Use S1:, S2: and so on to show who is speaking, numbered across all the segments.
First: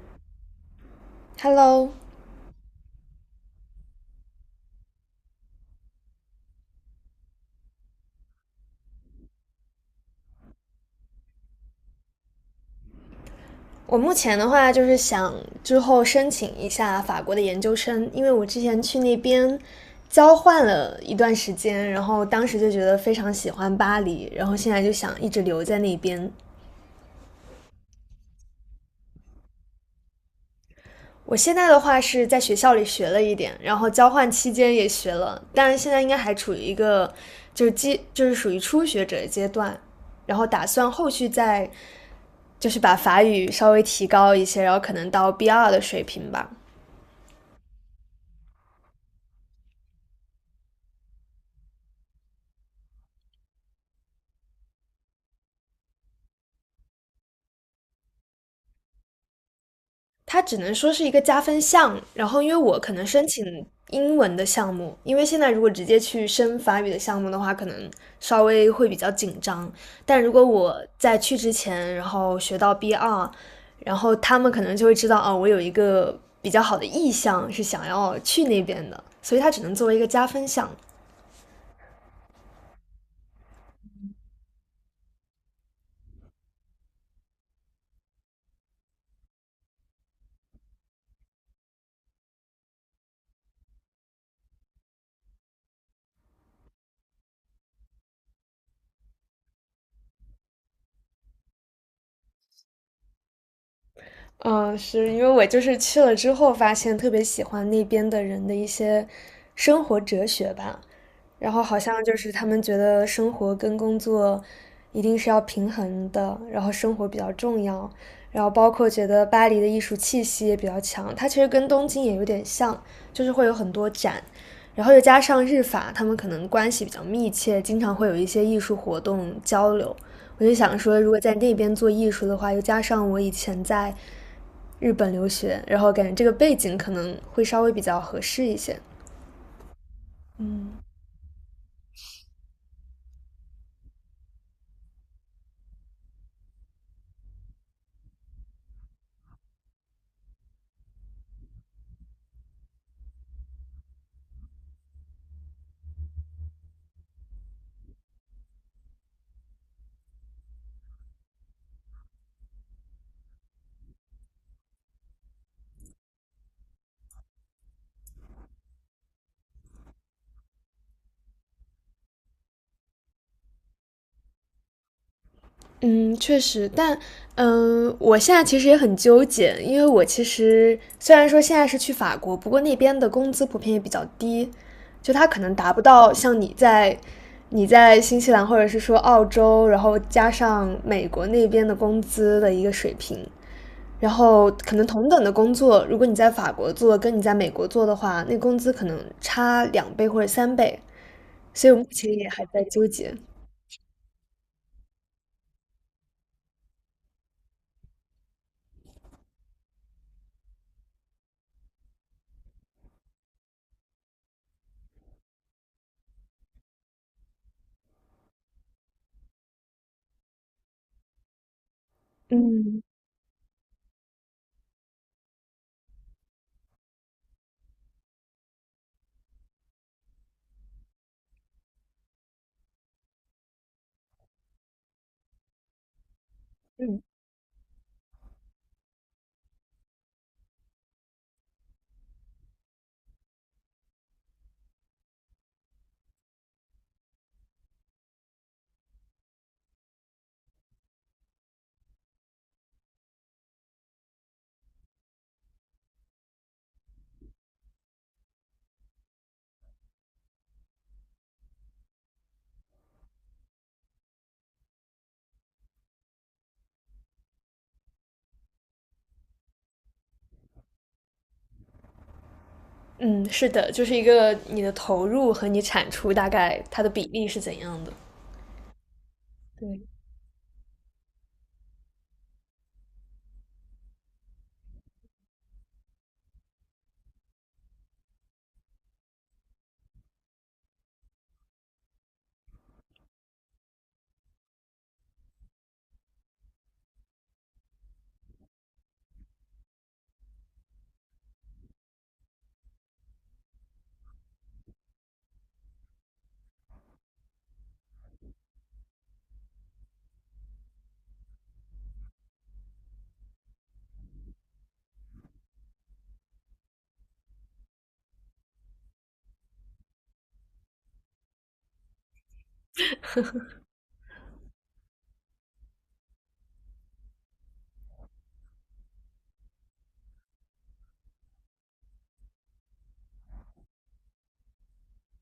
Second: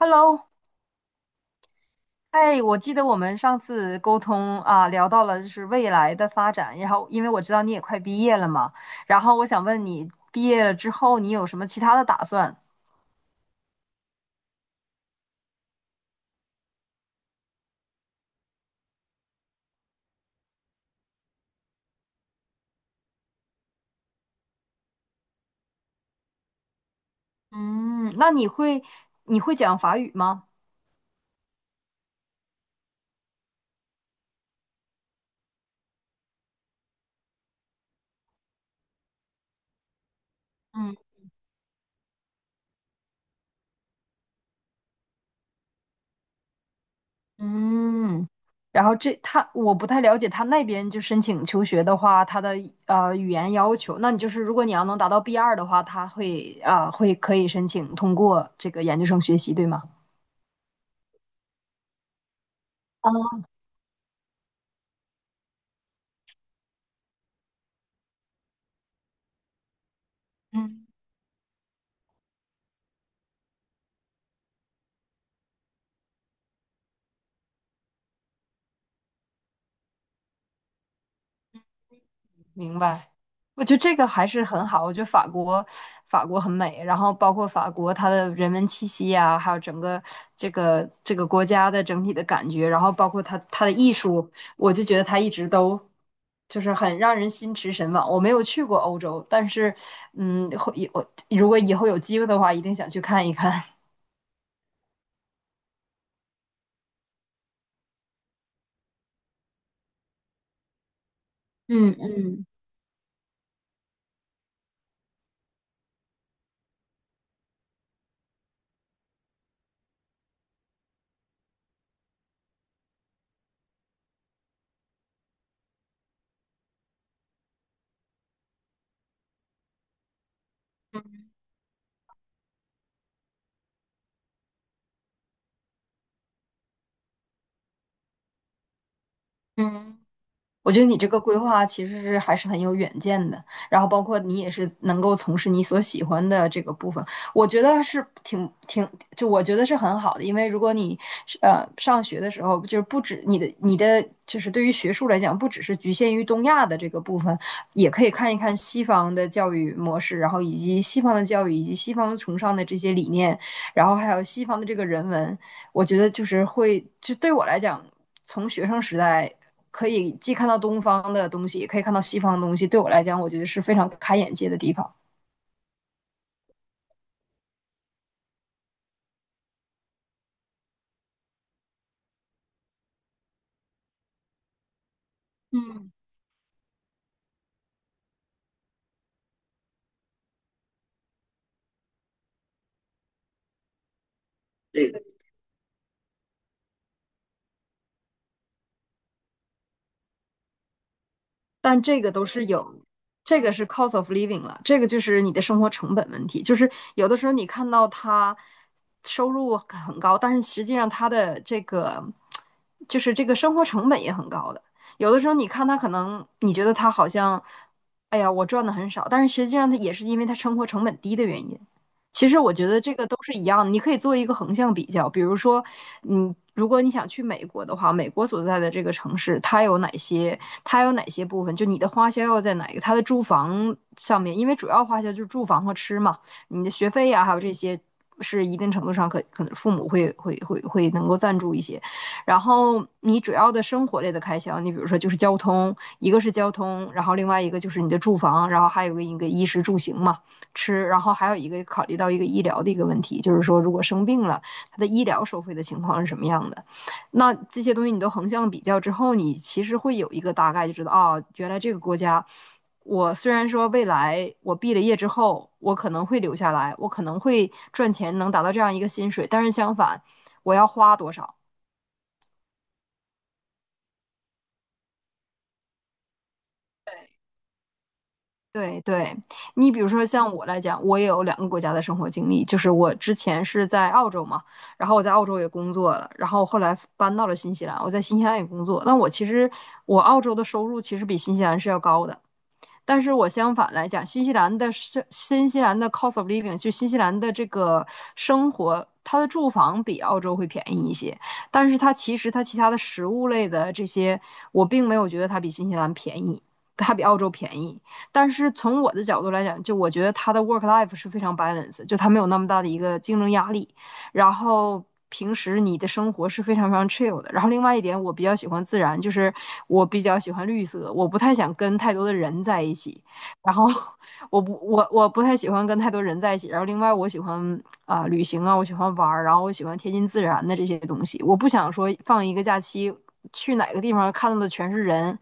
S1: Hello，
S2: Hello,
S1: 哎，我记得我们上次沟通啊，聊到了就是未来的发展，然后因为我知道你也快毕业了嘛，然后我想问你，毕业了之后你有什么其他的打算？
S2: 我目前的话就是想之后申请一下法国的研究生，因为我之前去那边交换了一段时间，然后当时就觉得非常喜欢巴黎，然后现在就想一直留在那边。
S1: 嗯，那你会讲法语吗？
S2: 我现在的话是在学校里学了一点，然后交换期间也学了，但是现在应该还处于一个就是属于初学者的阶段，然后打算
S1: 嗯，
S2: 后续再就是把法语稍微提高一些，然后可能到 B2 的水平吧。
S1: 嗯，然后他我不太了解他那边就申请求学的话，他的语言要求，那你就是如果你要能达到 B2的话，他会可以申请通过这个研究生学习，对吗？
S2: 它只能说是一个加分项。然后，因为我可能申
S1: 哦
S2: 请英文的项目，因为现在如果直接去申法语的项目的话，可能稍微会比较紧张。但如果我
S1: 嗯。
S2: 在去之前，然后学到 B2,然后他们可能就会知道，哦，我有一个比较好的意向是想要去那边的，所以它只能作为一个加分项。
S1: 明白，我觉得这个还是很好。我觉得法国，很美，然后包括法国它的人文气息呀，还有整个这个国家的整体的感觉，然后包括它的艺术，我就觉得它一直都就是很让人心驰神往。我没有去过欧洲，但是嗯，我如果以后有机会的话，一定想去看一看。
S2: 嗯，是因为我就是去了之后发现特别喜欢那边的人的一些生活哲学吧，然后好
S1: 嗯
S2: 像就是
S1: 嗯
S2: 他们觉得生活跟工作一定是要平衡的，然后生活比较重要，然后包括觉得巴黎的艺术气息也比较强，它其实跟东京也有点像，就是会有很多展，然后又加上日法，他们可能关系比较密切，经常会有一些艺术活动交流，我就想说，如果在那边做艺术的话，又加上我以前在日本留学，然后感觉这个背景可能会稍微比较合适一些。
S1: 嗯。我
S2: 嗯，
S1: 觉得你这个规划其实是还是很有远见的，然后包括你也是能够从事你所喜欢的这个部分，我觉得是挺，就我觉得是很好的，因为如果你是上学的时候，就是不止你的就是对于学术来讲，不只是局限于东亚的这个部分，也可以看一看西方的教育模式，然后以及西方的教育以及西方崇尚的这些理念，然后还有西方的这个人文，我觉得就是会，就对我来讲，从学生时代可以既看到东方的东西，也可以看到西方的东西，对我来讲，我觉得是非常开眼界的地方。
S2: 嗯，确实，但我现在其实也很纠结，因为我其实虽然说现在是去法国，不过那边的工资普遍也比较低，就它可能达不到像你在新西兰或者是说澳洲，然后加上美国那边的工资的一个水平。然后可能
S1: 这个
S2: 同等的工作，如果你在法国做，跟你在美国做的话，那工资可能差两倍或者三倍，所以我
S1: 但
S2: 目
S1: 这
S2: 前
S1: 个都
S2: 也还
S1: 是
S2: 在
S1: 有，
S2: 纠结。
S1: 这个是 cost of living 了，这个就是你的生活成本问题。就是有的时候你看到他收入很高，但是实际上他的这个就是这个生活成本也很高的。有的时候你看他可能你觉得他好像，哎呀，我赚的很少，但是实际上他也是因为他生活成本低的原因。其实我觉
S2: 嗯
S1: 得这个都是一样的，你可以做一个横向比较，比如说，如果你想去美国的话，美国所在的这个城市，它有哪些，它有哪些部分，就你的花销要在哪一个，它的住房上面，因为主要花销就是住房和吃嘛，你的学
S2: 嗯。
S1: 费呀、还有这些是一定程度上可能父母会能够赞助一些，然后你主要的生活类的开销，你比如说就是交通，一个是交通，然后另外一个就是你的住房，然后还有一个衣食住行嘛。吃，然后还有一个考虑到一个医疗的一个问题，就是说如果生病了，它的医疗收费的情况是什么样的？那这些东西你都横向比较之后，你其实会有一个大概，就知道啊、哦原来这个国家，我虽然说未来我毕了业之后，我可能会留下来，我可能会赚钱能达到这样一个薪水，但是相反，我要花多少？
S2: 嗯，是的，就是一个你的投入和你产出大概它的比
S1: 对。
S2: 例是怎样的？
S1: 对对，你比
S2: 对，
S1: 如说像我来讲，我也有两个国家的生活经历，就是我之前是在澳洲嘛，然后我在澳洲也工作了，然后后来搬到了新西兰，我在新西兰也工作。那我其实我澳洲的收入其实比新西兰是要高的，但是我相反来讲，新西兰的 cost of living，就新西兰的这个生活，它的住房比澳洲会便宜一些，但是它其他的食物类的这些，我并没有觉得它比新西兰便宜。它比澳洲便宜，但是从我的角度来讲，就我觉得它的 work life 是非常 balance，就它没有那么大的一个竞争压力。然后平时你的生活是非常非常 chill 的。然后另外一点，我比较喜欢自然，就是我比较喜欢绿色，我不太想跟太多的人在一起。然后我不太喜欢跟太多人在一起。然后另外我喜欢旅行啊，我喜欢玩儿，然后我喜欢贴近自然的这些东西。我不想说放一个假期去哪个地方看到的全是人，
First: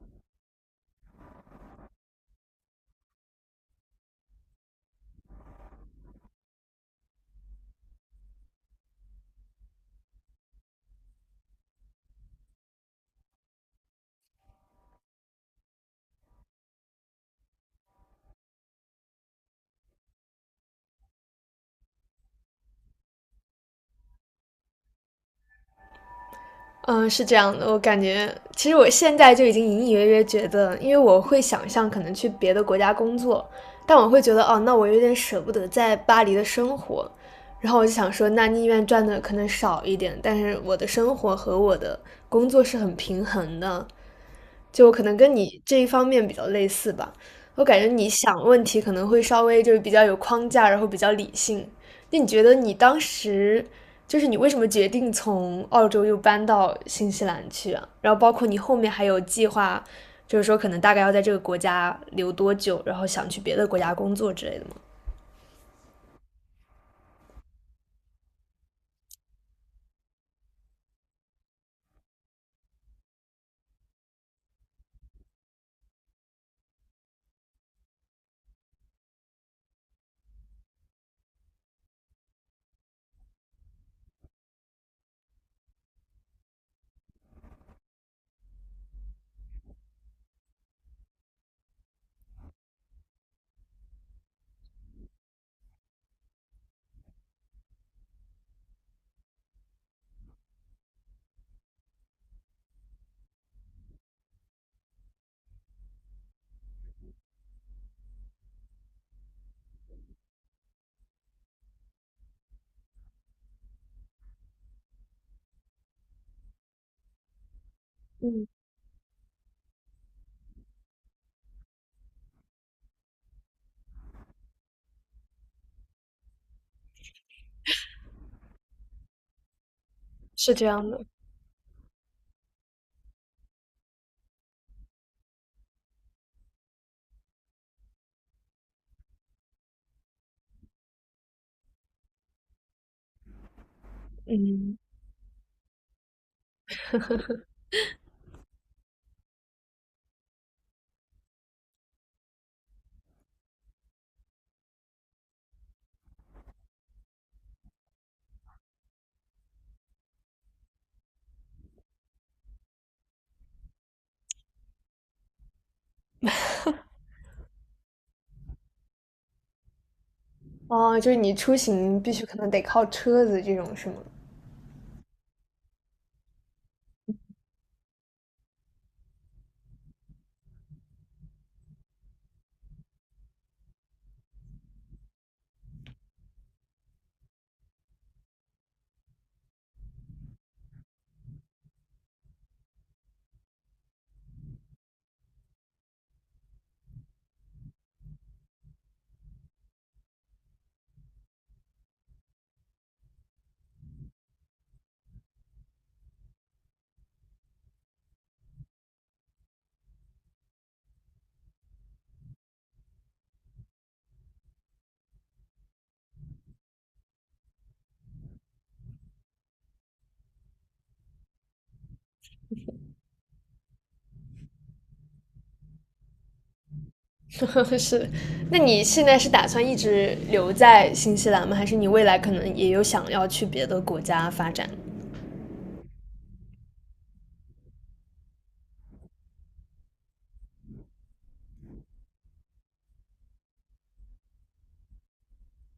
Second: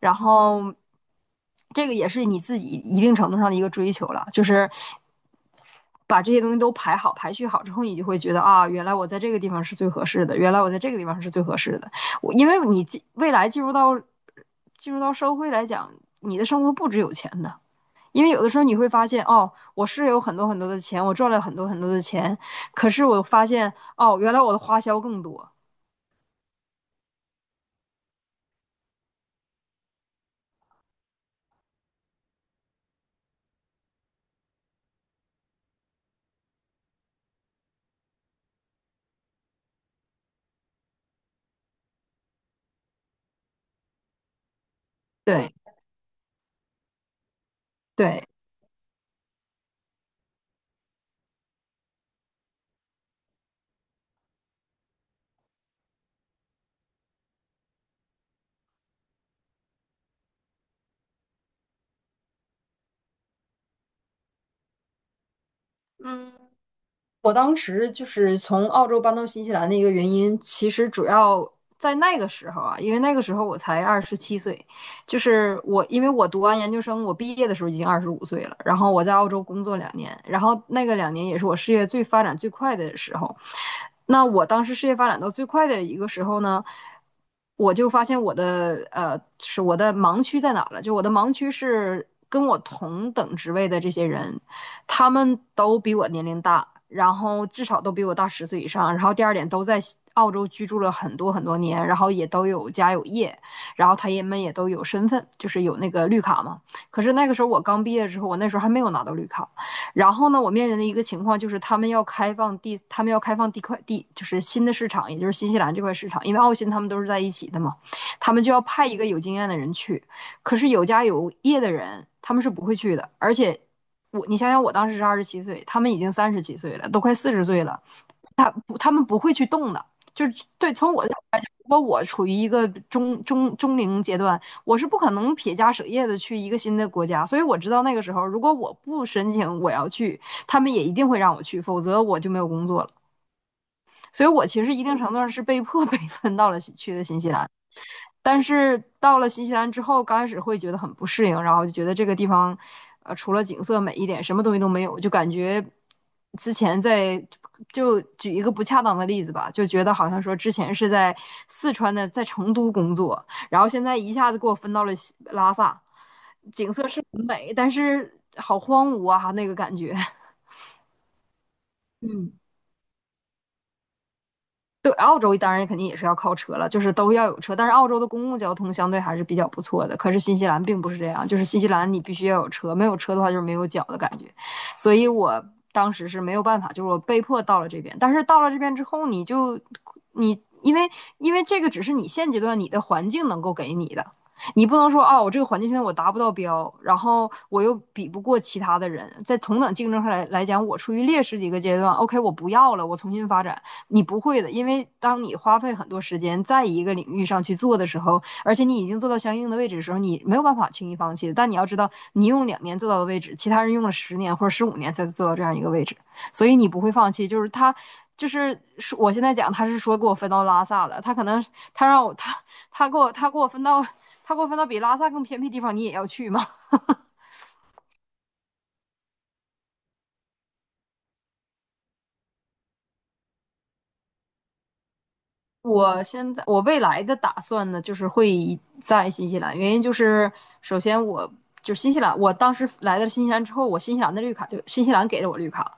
S1: 然后。这个也是你自己一定程度上的一个追求了，就是把这些东西都排好、排序好之后，你就会觉得啊，原来我在这个地方是最合适的，原来我在这个地方是最合适的。我因为你未来进入到社会来讲，你的生活不只有钱的，因为有的时候你会发现，哦，我是有很多很多的钱，我赚了很多很多的钱，可是我发现，哦，原来我的花销更多。
S2: 嗯，是这样的，我感觉其实我现在就已经隐隐约约觉得，因为我会想象可能去别的国家工作，但我会觉得哦，那我有点舍不得在巴黎的生活，然后我就想说，那宁愿赚的可能少一点，但是我的生活和我的工作是很平衡的，就我可能跟
S1: 对
S2: 你这一方面比较类似吧，我感觉你
S1: 对，
S2: 想问题可能会稍微就是比较有框架，然后比较理性。那你觉得你当时就是你为什么决定从澳洲又搬到新西兰去啊？然后包括你后面还有计划，就是说可能大概要在这个国家留多久，然后想去别的国家工作之类的吗？
S1: 嗯，我当时就是从澳洲搬到新西兰的一个原因，其实主要在那个时候啊，因为那个时候我才二十七岁，就是我，因为我读完研究生，我毕业的时候已经25岁了，然后我在澳洲工作两年，然后那个两年也是我事业最发展最快的时候。那我当时事业发展到最快的一个时候呢，我就发现我的盲区在哪了？就我的盲区是跟我同等职位的这些人，他们都比我年龄大，然后至少都比我大十岁以上。然后第二点，都在澳洲居住了很多很多年，然后也都有家有业，然后他们也都有身份，就是有那个绿卡嘛。可是那个时候我刚毕业之后，我那时候还没有拿到绿卡。然后呢，我面临的一个情况就是他们要开放地块地，就是新的市场，也就是新西兰这块市场，因为澳新他们都是在一起的嘛，他们
S2: 嗯，
S1: 就要派一个有经验的人去。可是有家有业的人，他们是不会去的，而且你想想，我当时是二十七岁，他们已经37岁了，都快40岁了，不，他们不会去动的。就是
S2: 是这
S1: 对，
S2: 样
S1: 从
S2: 的，
S1: 我的角度来讲，如果我处于一个中龄阶段，我是不可能撇家舍业的去一个新的国家。所以我知道那个时候，如果我不申请我要去，他们也一定会让我去，否则我就没有工作了。所以我其实
S2: 嗯，
S1: 一定程度上是被迫 被分到了去的新西兰。但是到了新西兰之后，刚开始会觉得很不适应，然后就觉得这个地方，除了景色美一点，什么东西都没有，就感觉之前在就举一个不恰当的例子吧，就觉得好像说之前是在四川的，在成都工作，然后现在一下子给我分到了西拉萨，景色是很美，但是好荒芜啊，那个感觉。
S2: 哦，就是你出行必须可能得靠车子这种是吗？
S1: 对，澳洲当然肯定也是要靠车了，就是都要有车。但是澳洲的公共交通相对还是比较不错的，可是新西兰并不是这样，就是新西兰你必须要有车，没有车的话就是没有脚的感觉。所以我当时是没有办法，就是我被迫到了这边。但是到了这边之后，你因为这个只是你现阶段你的环境能够给你的，你不能说啊，我这个环境现在我达不到标，然后我又比不过其他的人，在同等竞争上来讲，我处于劣势的一个阶段。OK，我不要了，我重新发展。你不会的，因为当你花费很多时间在一个领域上去做的时候，而且你已经做到相应的位置的时候，你没有办法轻易放弃的，但你要知道，你用2年做到的位置，其他人用了10年或者15年才做到这样一个位置，所以你不会放弃。就是他，就是我现在讲，他是说给我分到拉萨了，他可能他让我他他给我他给我分到他给我分到比拉萨更偏僻地方，你也要去吗？
S2: 是，那你现在是打算一直留在新西兰吗？还是你未来可能也有想要去别的国家发展？
S1: 我现在我未来的打算呢，就是会以在新西兰，原因就是首先我就新西兰，我当时来到新西兰之后，我新西兰的绿卡就新西兰给了我绿卡，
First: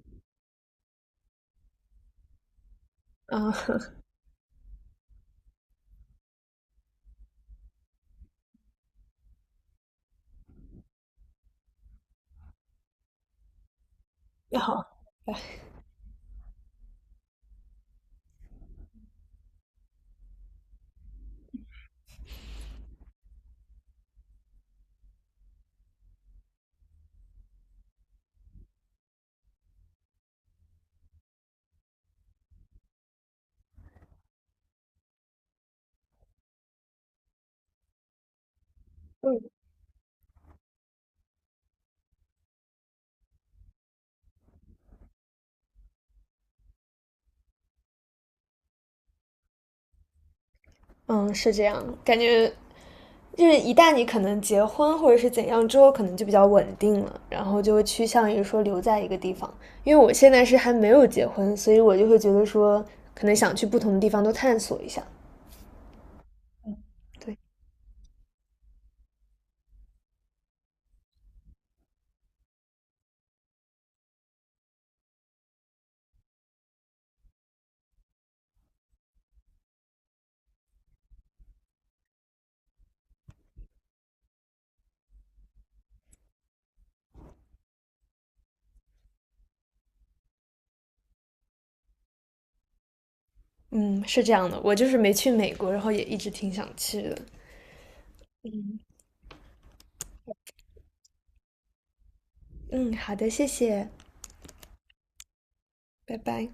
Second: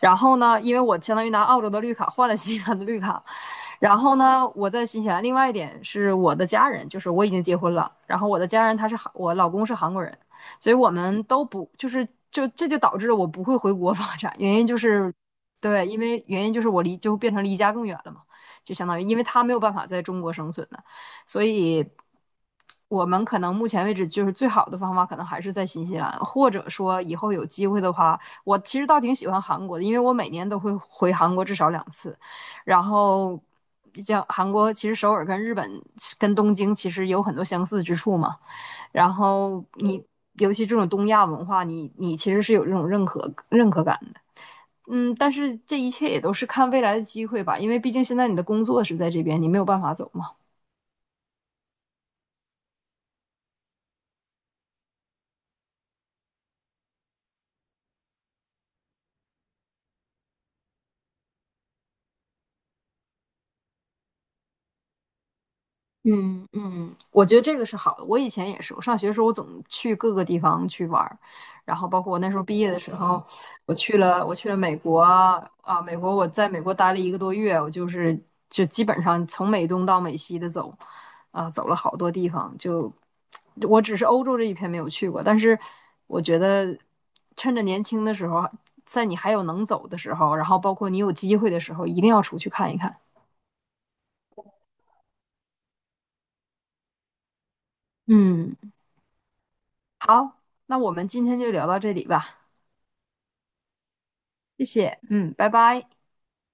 S1: 然后呢，因为我相当于拿澳洲的绿卡换了新西兰的绿卡，
S2: 啊，
S1: 然后呢，我在新西兰，另外一点是我的家人，就是我已经结婚了，然后我的家人他是韩，我老公是韩国人，所以我们都不就是就这就导致了我不会回国发展，原 因就
S2: 好，
S1: 是
S2: 哎
S1: 对，因为原因就是我离就变成离家更远了嘛。就相当于因为它没有办法在中国生存的，所以我们可能目前为止就是最好的方法，可能还是在新西兰，或者说以后有机会的话，我其实倒挺喜欢韩国的，因为我每年都会回韩国至少2次，然后。像韩国，其实首尔跟日本、跟东京其实有很多相似之处嘛。然
S2: 嗯
S1: 后你，尤其这种东亚文化，你其实是有这种认可感。嗯，但是这一切也都是看未来的机会吧，因为毕竟现在你的工作是在这边，你没有办法走嘛。
S2: 嗯，是这样，感觉就是一旦你可能结婚或者是怎样之后，可能就比较稳定了，然后就会趋向于说留在一个地方。因为我现在是还没有结婚，所以我就会觉得说，可能想去不同的地方都探索一下。
S1: 嗯嗯，我觉
S2: 对，
S1: 得这个是好的。我以前也是，我上学的时候我总去各个地方去玩儿，然后包括我那时候毕业的时候，我去了美国啊，美国我在美国待了1个多月，我就是就基本上从美东到美西的走，啊，走了好多地方。就我只是欧洲这一片没有去过，但是我觉得趁着年轻的时候，在你还有能走的时候，然后包括你有机会的时候，一定要出去看一看。
S2: 嗯，是这样的，我就是没去美国，然后也一直挺想去的。
S1: 嗯。好，那我们今天就聊到这里吧，
S2: 嗯，好的，谢谢。
S1: 谢谢，嗯，拜拜。
S2: 拜拜。